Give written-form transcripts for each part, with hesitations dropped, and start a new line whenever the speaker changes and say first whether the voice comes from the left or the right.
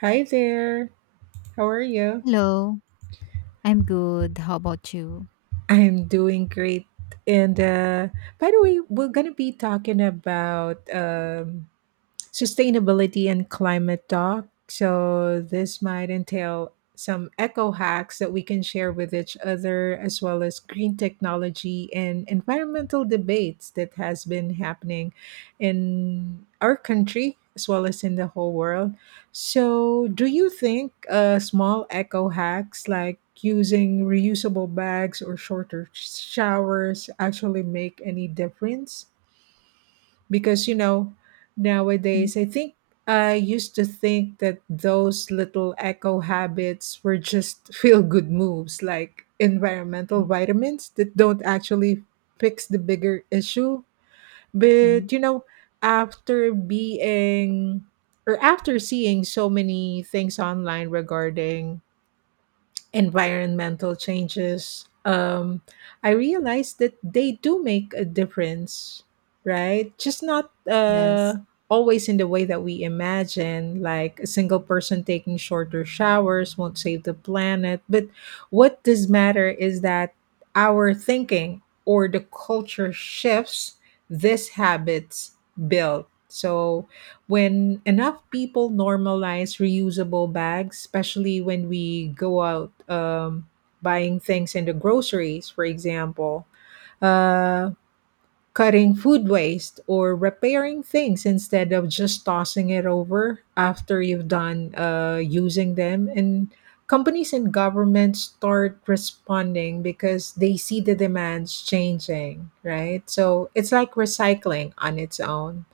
right: Hi there. How are you?
left: Hello, I'm good. How about you?
right: I'm doing great. And By the way, we're gonna be talking about sustainability and climate talk. So, this might entail some eco hacks that we can share with each other, as well as green technology and environmental debates that has been happening in our country as well as in the whole world. So, do you think small eco hacks like using reusable bags or shorter showers actually make any difference? Because you know
left: Mhm,
right: nowadays I used to think that those little eco habits were just feel good moves like environmental vitamins that don't actually fix the bigger issue,
left: mhm.
right: but you know, after being or after seeing so many things online regarding environmental changes, I realized that they do make a difference, right? Just not
left: Yes,
right: always in the way that we imagine, like a single person taking shorter showers won't save the planet. But what does matter is that our thinking or the culture shifts, these habits build. So when enough people normalize reusable bags, especially when we go out, buying things in the groceries, for example, uh, cutting food waste or repairing things instead of just tossing it over after you've done using them. And companies and governments start responding because they see the demands changing, right? So it's like recycling on its own.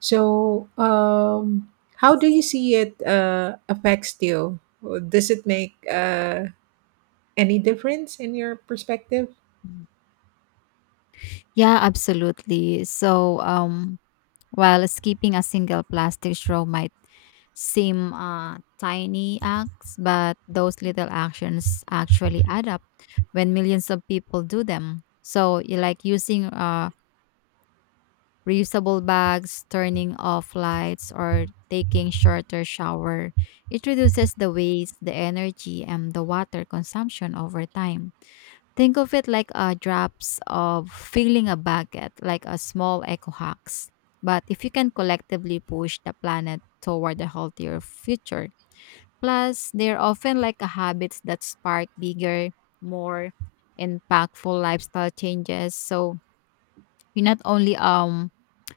right: So, um, how do you
left: yes.
right: see it affects you? Does it make any difference in your perspective?
left: Mm. Yeah, absolutely. So, while skipping a single plastic straw might seem tiny acts, but those little actions actually add up when millions of people do them. So, you like using reusable bags, turning off lights, or taking shorter shower. It reduces the waste, the energy, and the water consumption over time. Think of it like a drops of filling a bucket, like a small eco hacks. But if you can collectively push the planet toward a healthier future, plus they're often like a habits that spark bigger, more impactful lifestyle changes. So you not only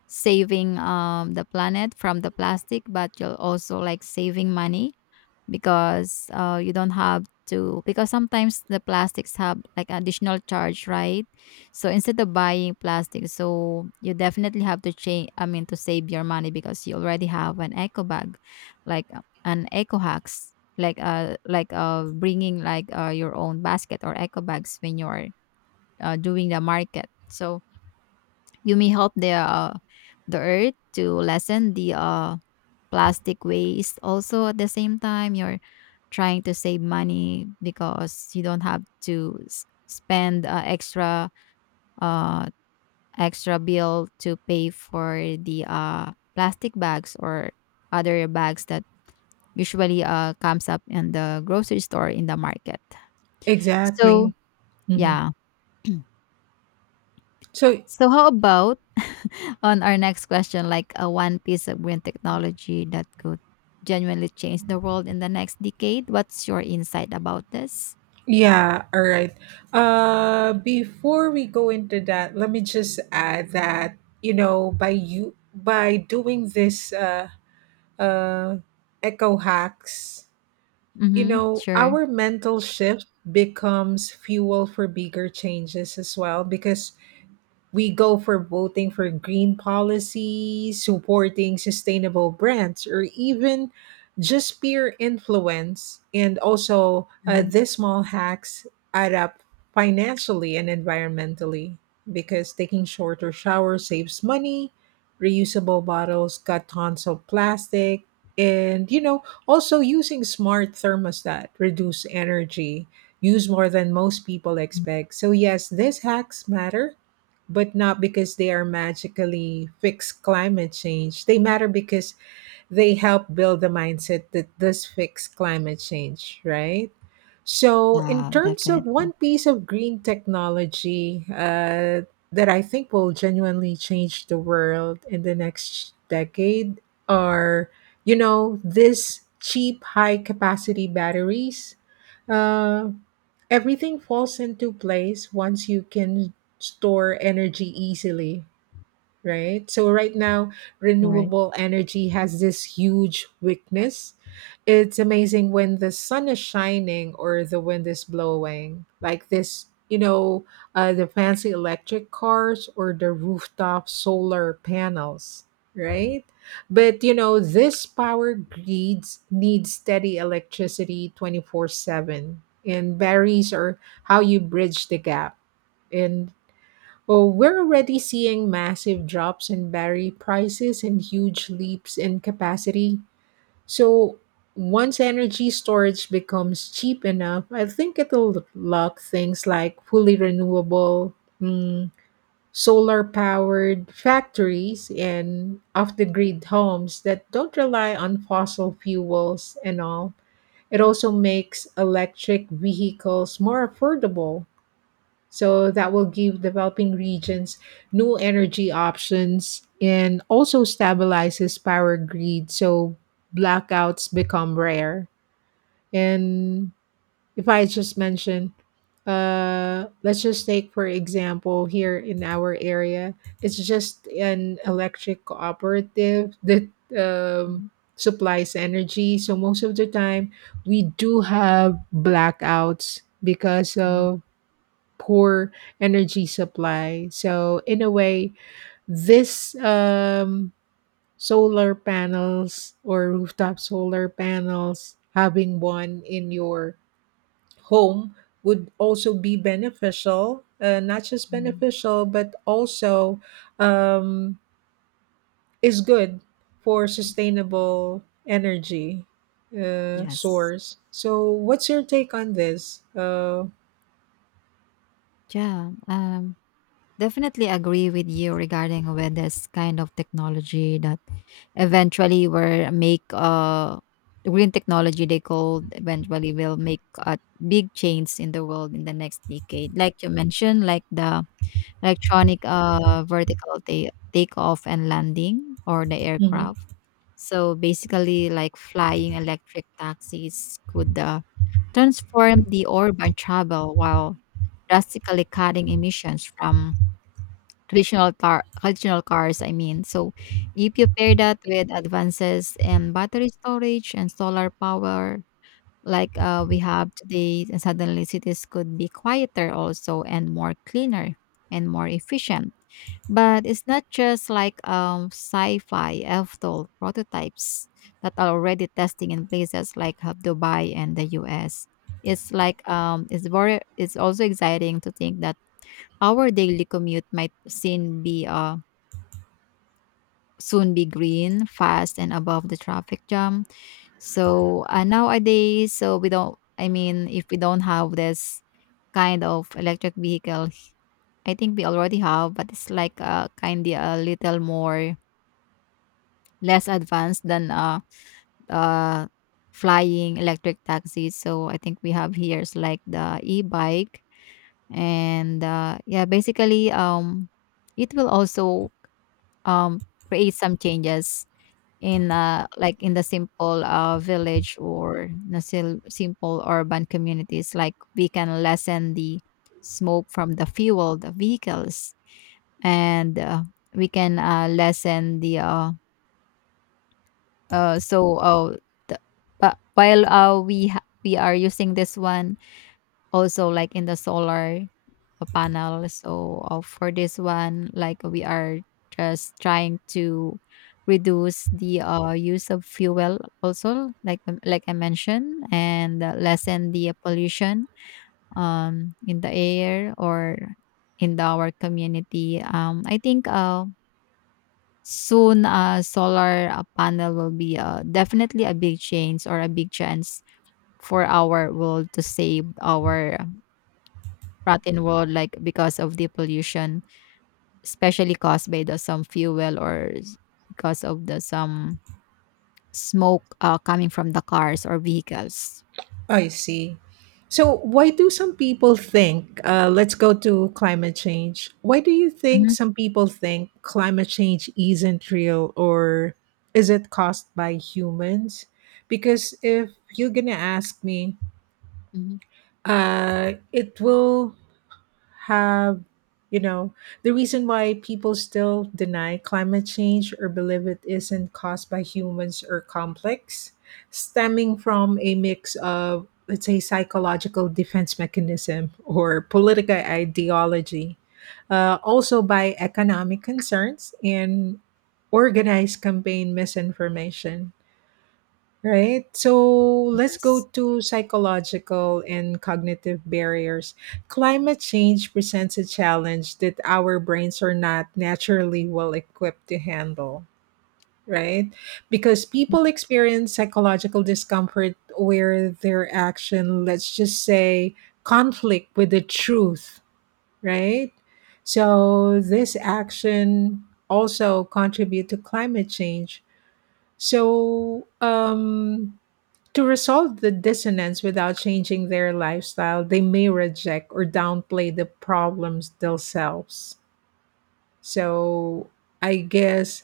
left: saving the planet from the plastic, but you'll also like saving money because you don't have to, because sometimes the plastics have like additional charge, right? So instead of buying plastic, so you definitely have to change, I mean, to save your money because you already have an eco bag, like an eco hacks like bringing like your own basket or eco bags when you're doing the market. So you may help the earth to lessen the plastic waste. Also, at the same time, you're trying to save money because you don't have to spend uh, extra bill to pay for the plastic bags or other bags that usually comes up in the grocery store in the market. So
right: Exactly. hmm
left: yeah.
right: So.
left: So how about on our next question, like a one piece of green technology that could genuinely change the world in the next decade. What's your insight about this?
right: Yeah, all right. Before we go into that, let me just add that, you know, by doing this uh echo hacks, you
left: Mm-hmm.
right: know,
left: Sure.
right: our mental shift becomes fuel for bigger changes as well because we go for voting for green policies, supporting sustainable brands, or even just peer influence. And also,
left: Hmm.
right: these small hacks add up financially and environmentally because taking shorter showers saves money, reusable bottles cut tons of plastic, and you know, also using smart thermostat reduce energy use more than most people expect. So yes, these hacks matter, but not because they are magically fixed climate change. They matter because they help build the mindset that this fix climate change, right? So, in
left: Yeah,
right: terms of
left: definitely.
right: one piece of green technology that I think will genuinely change the world in the next decade are, you know, these cheap, high capacity batteries. Uh, Everything falls into place once you can store energy easily, right? So right now,
left: You're right.
right: renewable energy has this huge weakness. It's amazing when the sun is shining or the wind is blowing, like this, you know, the fancy electric cars or the rooftop solar panels, right? But you know, this power grids need steady electricity 24/7, and batteries are how you bridge the gap. And oh, we're already seeing massive drops in battery prices and huge leaps in capacity. So, once energy storage becomes cheap enough, I think it'll lock things like fully renewable, mm, solar powered factories and off the grid homes that don't rely on fossil fuels and all. It also makes electric vehicles more affordable, so that will give developing regions new energy options and also stabilizes power grid so blackouts become rare. And if I just mention, let's just take for example here in our area, it's just an electric cooperative that
left: Mhm.
right: supplies energy. So most of the time, we do have blackouts because of poor energy supply. So in a way, this solar panels or rooftop solar panels, having one in your home would also be beneficial. Not just
left: Mhm.
right: beneficial, but also um, is good for sustainable energy
left: Yes.
right: source. So, what's your take on this?
left: Yeah. Definitely agree with you regarding with this kind of technology that eventually will make the green technology they called eventually will make a big change in the world in the next decade. Like you mentioned, like the electronic vertical takeoff and landing or the
right: Mhm.
left: aircraft. So basically, like flying electric taxis could transform the urban travel while drastically cutting emissions from traditional cars, I mean. So if you pair that with advances in battery storage and solar power like we have today, and suddenly cities could be quieter also and more cleaner and more efficient, but it's not just like sci-fi after prototypes that are already testing in places like Dubai and the US. It's like it's very it's also exciting to think that our daily commute might soon be green, fast, and above the traffic jam. So nowadays, so we don't. I mean, if we don't have this kind of electric vehicle, I think we already have, but it's like kind of a little more less advanced than uh, flying electric taxis. So I think we have here is like the e-bike, and yeah, basically, it will also um, create some changes in like in the simple village or the simple urban communities, like we can lessen the smoke from the fuel the vehicles, and we can lessen the so the, but while we are using this one also like in the solar a panel. So for this one, like we are just trying to reduce the use of fuel also like I mentioned, and lessen the pollution in the air or in the, our community. I think soon solar panel will be definitely a big change or a big chance for our world to save our rotten world, like because of the pollution, especially caused by the some fuel, or because of the some smoke coming from the cars or vehicles.
right: I see. So, why do some people think, let's go to climate change? Why do you think
left: Mhm,
right: some people think climate change isn't real or is it caused by humans? Because if you're going to ask me,
left: mhm.
right: it will have, you know, the reason why people still deny climate change or believe it isn't caused by humans or complex stemming from a mix of let's say psychological defense mechanism or political ideology, also by economic concerns and organized campaign misinformation. Right. So let's
left: Yes.
right: go to psychological and cognitive barriers. Climate change presents a challenge that our brains are not naturally well equipped to handle, right? Because people experience psychological discomfort where their action, let's just say, conflict with the truth, right? So this action also contribute to climate change. So, to resolve the dissonance without changing their lifestyle, they may reject or downplay the problems themselves. So I guess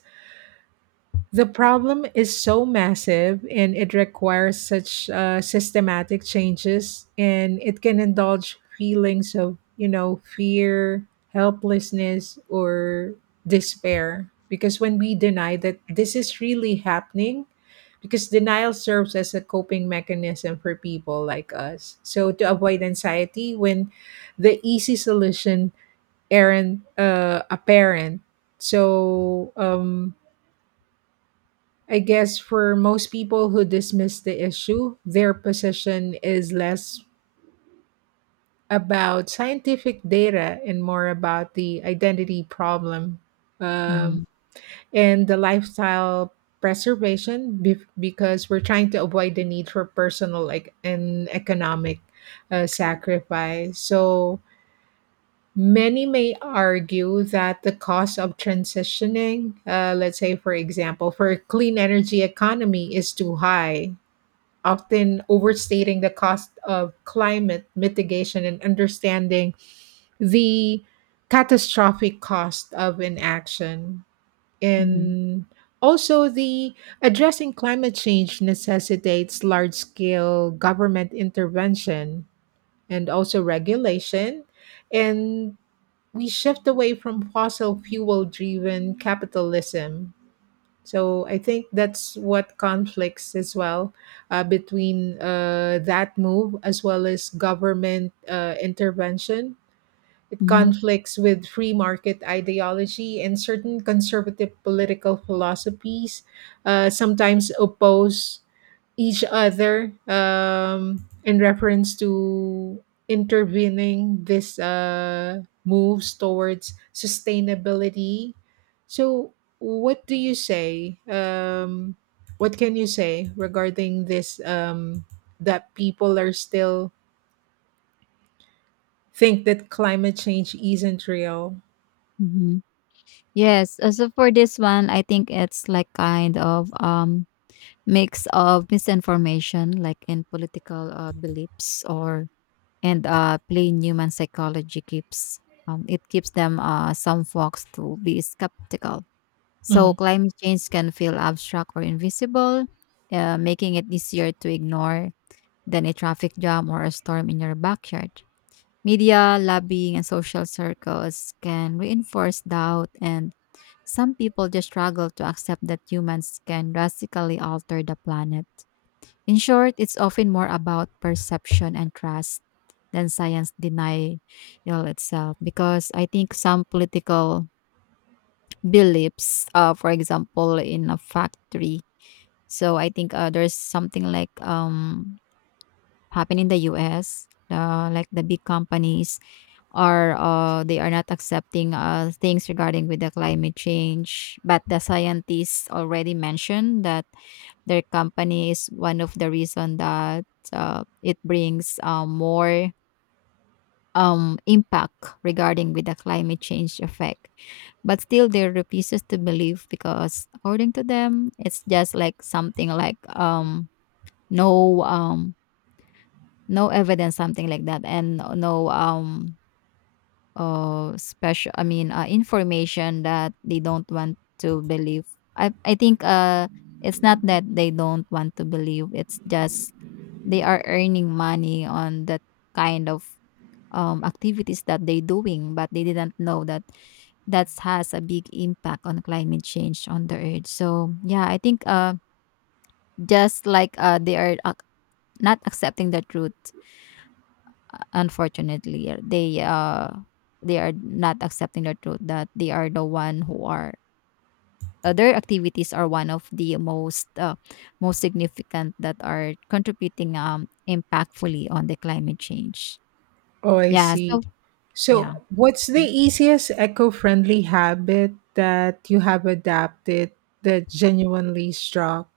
right: the problem is so massive and it requires such systematic changes, and it can indulge feelings of, you know, fear, helplessness, or despair. Because when we deny that this is really happening, because denial serves as a coping mechanism for people like us. So to avoid anxiety when the easy solution aren't apparent. So, I guess for most people who dismiss the issue, their position is less about scientific data and more about the identity problem, um,
left: Mm-hmm.
right: and the lifestyle preservation because we're trying to avoid the need for personal like and economic sacrifice. So many may argue that the cost of transitioning, let's say for example, for a clean energy economy is too high, often overstating the cost of climate mitigation and understanding the catastrophic cost of inaction.
left: Mm-hmm.
right: And also, the addressing climate change necessitates large scale government intervention and also regulation. And we shift away from fossil fuel driven capitalism, so I think that's what conflicts as well between that move as well as government intervention. It
left: Mm-hmm.
right: conflicts with free market ideology and certain conservative political philosophies, sometimes oppose each other in reference to intervening this moves towards sustainability. So, what do you say? What can you say regarding this? That people are still think that climate change isn't real.
left: Hmm. Yes. So for this one, I think it's like kind of mix of misinformation, like in political beliefs, or and plain human psychology keeps it keeps them some folks to be skeptical. So
right: Mhm.
left: climate change can feel abstract or invisible, making it easier to ignore than a traffic jam or a storm in your backyard. Media, lobbying, and social circles can reinforce doubt, and some people just struggle to accept that humans can drastically alter the planet. In short, it's often more about perception and trust than science denial itself, because I think some political beliefs, for example, in a factory, so I think there's something like happen in the US, like the big companies are they are not accepting things regarding with the climate change, but the scientists already mentioned that their company is one of the reason that it brings more impact regarding with the climate change effect, but still they refuses to believe because according to them, it's just like something like no, no evidence, something like that, and no, no, special, I mean, information that they don't want to believe. I think it's not that they don't want to believe, it's just they are earning money on that kind of activities that they doing, but they didn't know that that has a big impact on climate change on the earth. So yeah, I think, just like they are not accepting the truth, unfortunately. They are not accepting the truth that they are the one who are their activities are one of the most most significant that are contributing impactfully on the climate change.
right: Oh, I
left: Yeah.
right: see.
left: So
right: So,
left: yeah.
right: what's the easiest eco friendly habit that you have adapted that genuinely struck?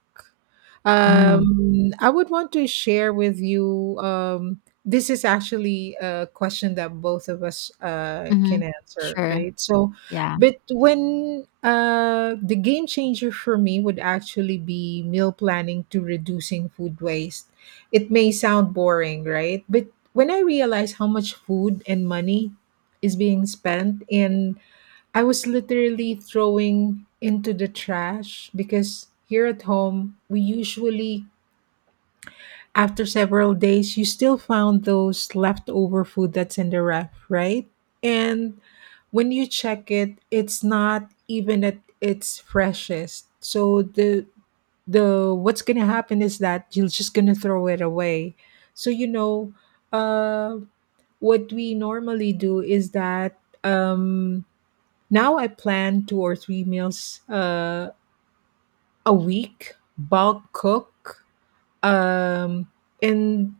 left: Mm-hmm.
right: I would want to share with you. This is actually a question that both of us can
left: Mm-hmm.
right: answer,
left: Sure.
right: right? So,
left: Yeah.
right: but when the game changer for me would actually be meal planning to reducing food waste. It may sound boring, right? But when I realize how much food and money is being spent in I was literally throwing into the trash because here at home, we usually, after several days, you still found those leftover food that's in the ref, right? And when you check it, it's not even at its freshest. So the what's gonna happen is that you're just gonna throw it away. So you know, uh, what we normally do is that now I plan two or three meals a week, bulk cook, um, and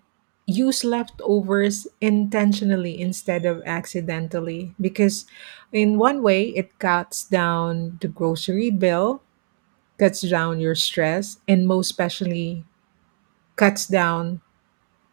right: use leftovers intentionally instead of accidentally. Because in one way, it cuts down the grocery bill, cuts down your stress, and most especially cuts down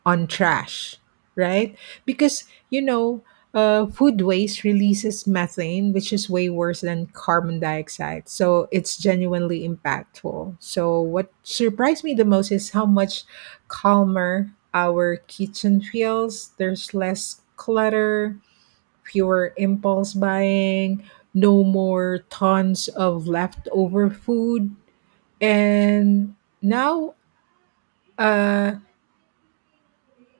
right: on trash, right? Because, you know, food waste releases methane, which is way worse than carbon dioxide. So it's genuinely impactful. So, what surprised me the most is how much calmer our kitchen feels. There's less clutter, fewer impulse buying, no more tons of leftover food. And now, uh,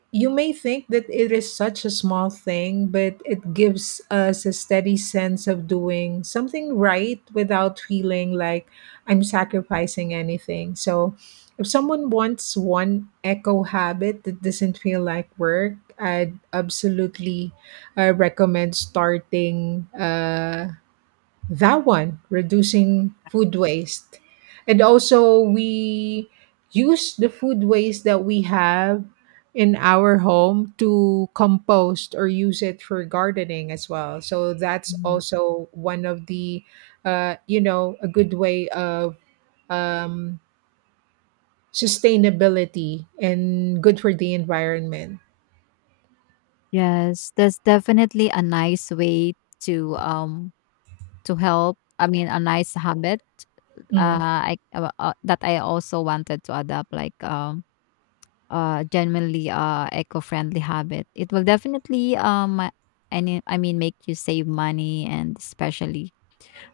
right: You may think that it is such a small thing, but it gives us a steady sense of doing something right without feeling like I'm sacrificing anything. So, if someone wants one eco habit that doesn't feel like work, I'd absolutely recommend starting. That one, reducing food waste, and also we use the food waste that we have in our home to compost or use it for gardening as well. So that's
left: Mhm.
right: also one of the you know, a good way of um, sustainability and good for the environment.
left: Yes, that's definitely a nice way to um to help. I mean, a nice habit.
right: Mhm,
left: I that I also wanted to adopt, like genuinely eco-friendly habit. It will definitely any, I mean, make you save money, and especially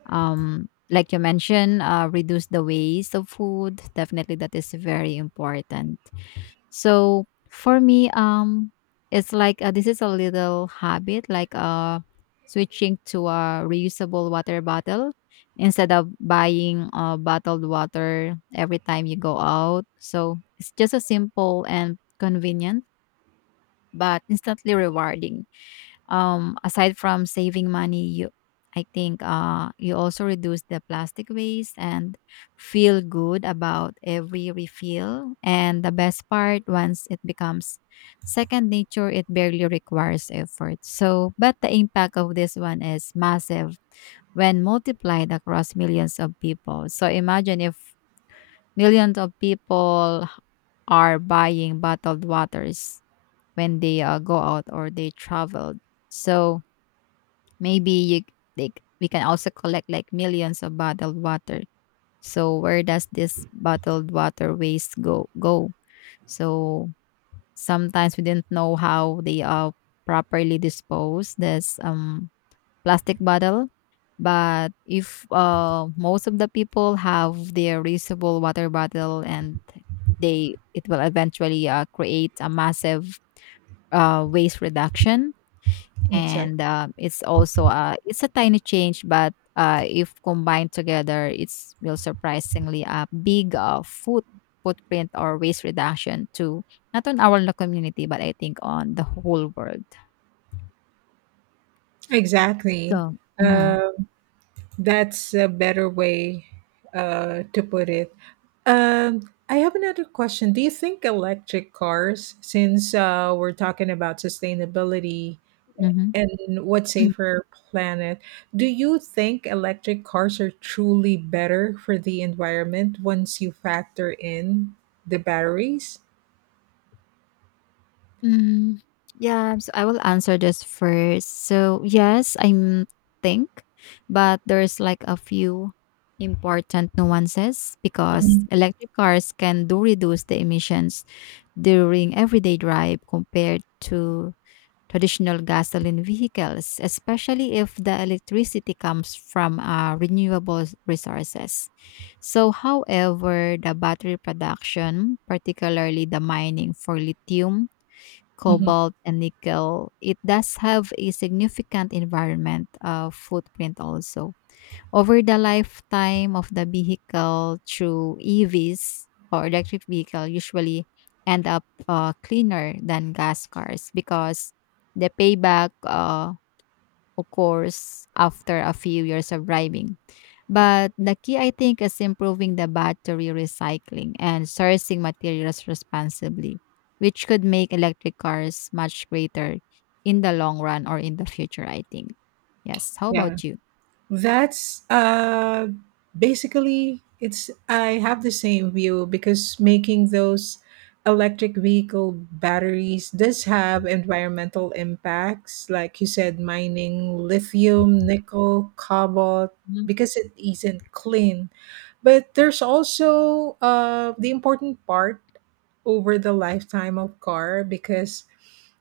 left: like you mentioned, reduce the waste of food. Definitely, that is very important. So for me, it's like this is a little habit, like switching to a reusable water bottle instead of buying bottled water every time you go out. So it's just a simple and convenient, but instantly rewarding, aside from saving money, you, I think, you also reduce the plastic waste and feel good about every refill, and the best part, once it becomes second nature, it barely requires effort. So but the impact of this one is massive when multiplied across millions of people. So imagine if millions of people are buying bottled waters when they go out or they travel. So maybe you, they, we can also collect like millions of bottled water. So where does this bottled water waste go? Go. So sometimes we didn't know how they are properly disposed. This plastic bottle, but if most of the people have their reusable water bottle, and they it will eventually create a massive waste reduction. And
right: exactly.
left: it's also it's a tiny change, but if combined together, it's will surprisingly a big footprint or waste reduction to not on our local community but I think on the whole world. So.
right: Exactly.
left: Mhm,
right: That's a better way to put it. Um, I have another question. Do you think electric cars, since we're talking about sustainability
left: mhm.
right: and what's safer planet, do you think electric cars are truly better for the environment once you factor in the batteries?
left: Mm, yeah, so I will answer this first. So yes, I think, but there's like a few important nuances because
right: Mhm.
left: electric cars can do reduce the emissions during everyday drive compared to traditional gasoline vehicles, especially if the electricity comes from renewable resources. So, however, the battery production, particularly the mining for lithium,
right: Mhm.
left: cobalt, and nickel, it does have a significant environment footprint also over the lifetime of the vehicle through EVs or electric vehicle usually end up cleaner than gas cars because the payback occurs after a few years of driving. But the key, I think, is improving the battery recycling and sourcing materials responsibly, which could make electric cars much greater in the long run or in the future, I think. Yes. How
right: Yeah.
left: about you?
right: That's basically it's. I have the same view because making those electric vehicle batteries does have environmental impacts, like you said, mining lithium, nickel, cobalt,
left: Mhm.
right: because it isn't clean. But there's also the important part over the lifetime of car because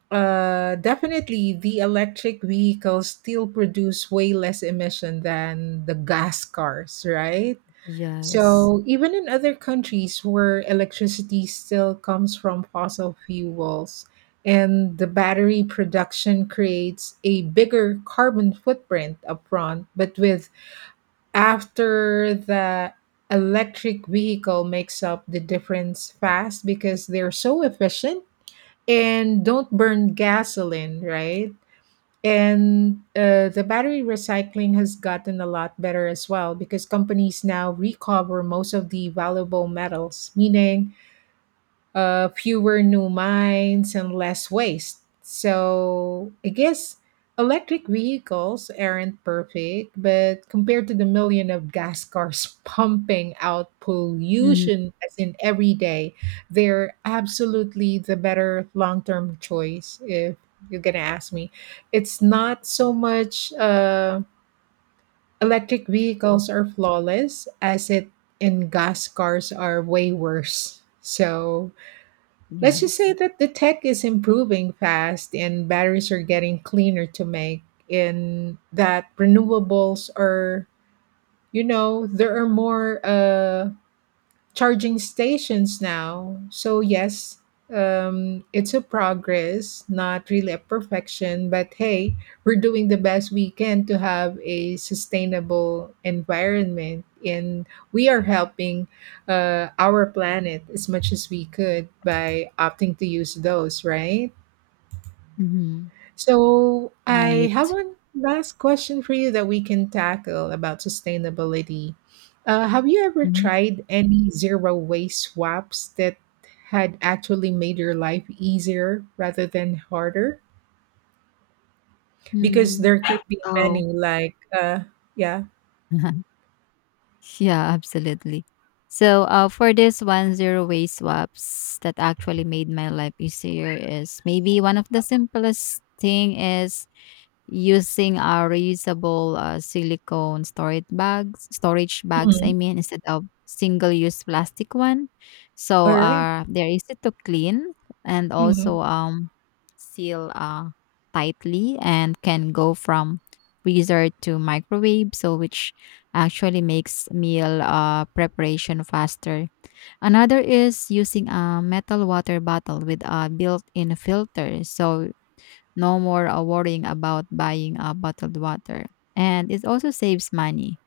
right: definitely, the electric vehicles still produce way less emission than the gas cars, right?
left: Yes.
right: So even in other countries where electricity still comes from fossil fuels and the battery production creates a bigger carbon footprint upfront, but with after the electric vehicle makes up the difference fast because they're so efficient and don't burn gasoline, right? And the battery recycling has gotten a lot better as well because companies now recover most of the valuable metals, meaning fewer new mines and less waste. So I guess electric vehicles aren't perfect, but compared to the million of gas cars pumping out
left: Mm,
right: pollution as in every day, they're absolutely the better long term choice if you're going to ask me. It's not so much electric vehicles are flawless as it in gas cars are way worse. So let's just say
left: yes.
right: that the tech is improving fast and batteries are getting cleaner to make, and that renewables are, there are more charging stations now. So yes, it's a progress, not really a perfection, but hey, we're doing the best we can to have a sustainable environment, and we are helping our planet as much as we could by opting to use those, right?
left: Mhm.
right: So I have
left: Right.
right: one last question for you that we can tackle about sustainability. Have you ever tried any zero waste swaps that had actually made your life easier rather than harder? Because
left: Mhm.
right: there could be many,
left: Oh.
right: like, yeah.
left: Yeah, absolutely. So, for this one, zero waste swaps that actually made my life easier is maybe one of the simplest thing is using, reusable, silicone storage bags, I
right: Mhm.
left: mean, instead of single-use plastic one. So,
right: All right.
left: they're easy to clean, and
right: Mhm.
left: also, seal tightly, and can go from freezer to microwave, so which actually makes meal, preparation faster. Another is using a metal water bottle with a built-in filter, so no more worrying about buying bottled water. And it also saves money.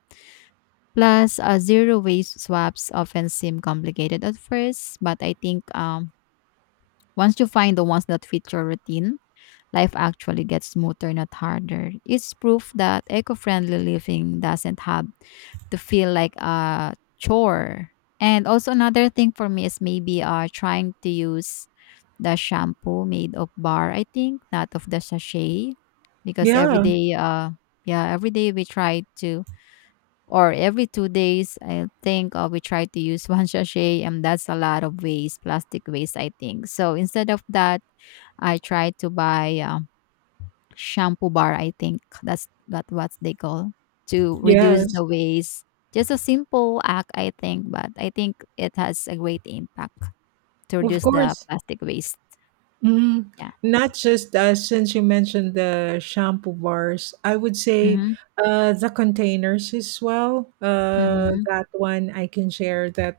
left: Plus, zero waste swaps often seem complicated at first, but I think once you find the ones that fit your routine, life actually gets smoother, not harder. It's proof that eco friendly living doesn't have to feel like a chore. And also, another thing for me is maybe trying to use the shampoo made of bar, I think, not of the sachet. Because every
right: Yeah.
left: day, yeah, every day we try to, or every 2 days, I think we try to use one sachet, and that's a lot of waste, plastic waste, I think. So instead of that, I tried to buy shampoo bar. I think that's that what they call to reduce
right: Yes.
left: the waste. Just a simple act, I think, but I think it has a great impact to
right: Of
left: reduce the
right: course.
left: plastic waste.
right: Hmm.
left: Yeah.
right: Not just since you mentioned the shampoo bars, I would say
left: Mm-hmm.
right: the containers as well.
left: Mhm,
right: That one I can share that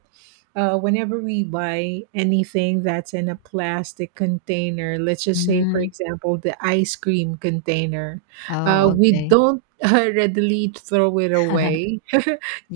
right: whenever we buy anything that's in a plastic container, let's just say, for
left: mm.
right: example, the ice cream container,
left: Oh,
right: we
left: okay.
right: don't readily throw it away.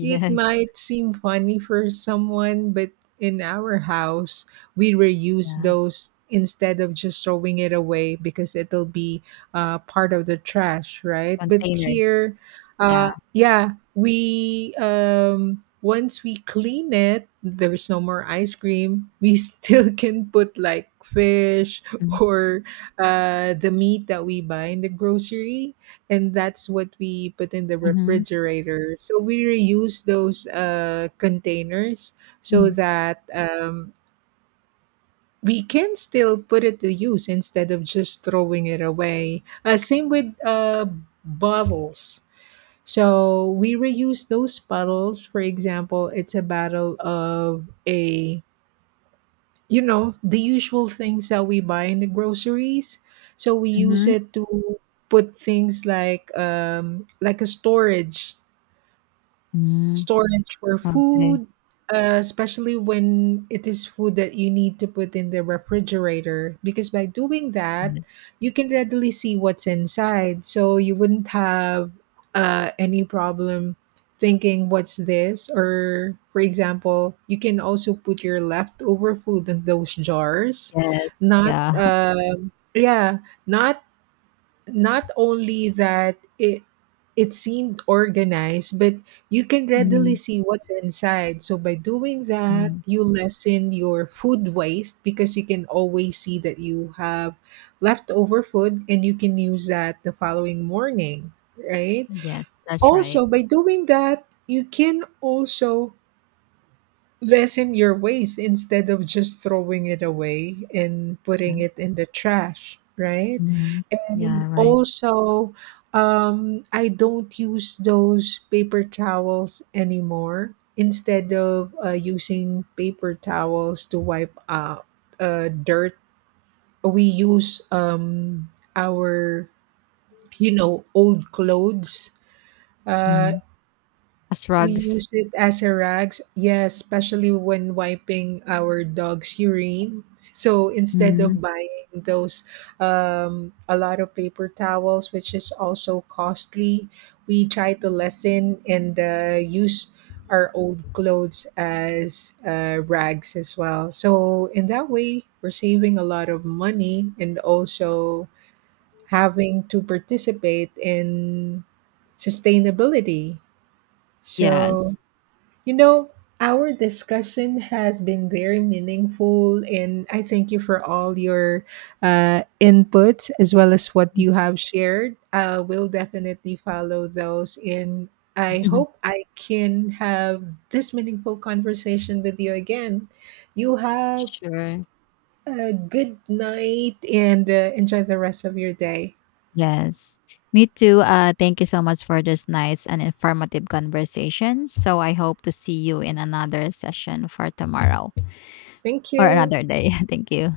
right: It might seem funny for someone, but in our house, we reuse
left: Yeah,
right: those instead of just throwing it away because it'll be part of the trash, right? But
left: containers.
right: here,
left: Yeah.
right: yeah, we once we clean it, there's no more ice cream. We still can put like fish
left: Mm,
right: or the meat that we buy in the grocery, and that's what we put in the
left: mhm,
right: refrigerator. So we reuse those containers so
left: mm,
right: that we can still put it to use instead of just throwing it away. Same with bottles. So we reuse those bottles. For example, it's a bottle of a, you know, the usual things that we buy in the groceries. So we use
left: mhm.
right: it to put things like like a storage
left: Mm,
right: storage for
left: okay.
right: food, especially when it is food that you need to put in the refrigerator. Because by doing that,
left: Yes.
right: you can readily see what's inside. So you wouldn't have any problem thinking, what's this? Or, for example, you can also put your leftover food in those jars,
left: Yes,
right: not.
left: yeah.
right: um yeah, not not only that it seemed organized, but you can readily
left: Mm,
right: see what's inside. So by doing that,
left: mm.
right: you lessen your food waste because you can always see that you have leftover food and you can use that the following morning, right?
left: Yes, that's right.
right: Also by doing that, you can also lessen your waste instead of just throwing it away and
left: Uh,
right: putting it in the trash, right?
left: mhm.
right: And
left: Yeah, right.
right: also, I don't use those paper towels anymore. Instead of using paper towels to wipe out dirt, we use our old clothes, uh
left: Mhm. As
right: we
left: rugs.
right: use it as a rags, yes, especially when wiping our dog's urine. So instead of
left: Mhm.
right: buying those a lot of paper towels, which is also costly, we try to lessen and use our old clothes as rags as well. So in that way, we're saving a lot of money and also having to participate in sustainability. So
left: Yes.
right: you know, our discussion has been very meaningful, and I thank you for all your inputs as well as what you have shared. We'll definitely follow those, and I hope I can have this meaningful conversation with you again. You have
left: Sure.
right: a good night and enjoy the rest of your day.
left: Yes. Me too. Thank you so much for this nice and informative conversation. So I hope to see you in another session for tomorrow
right: Thank
left: or
right: you.
left: another day. Thank you.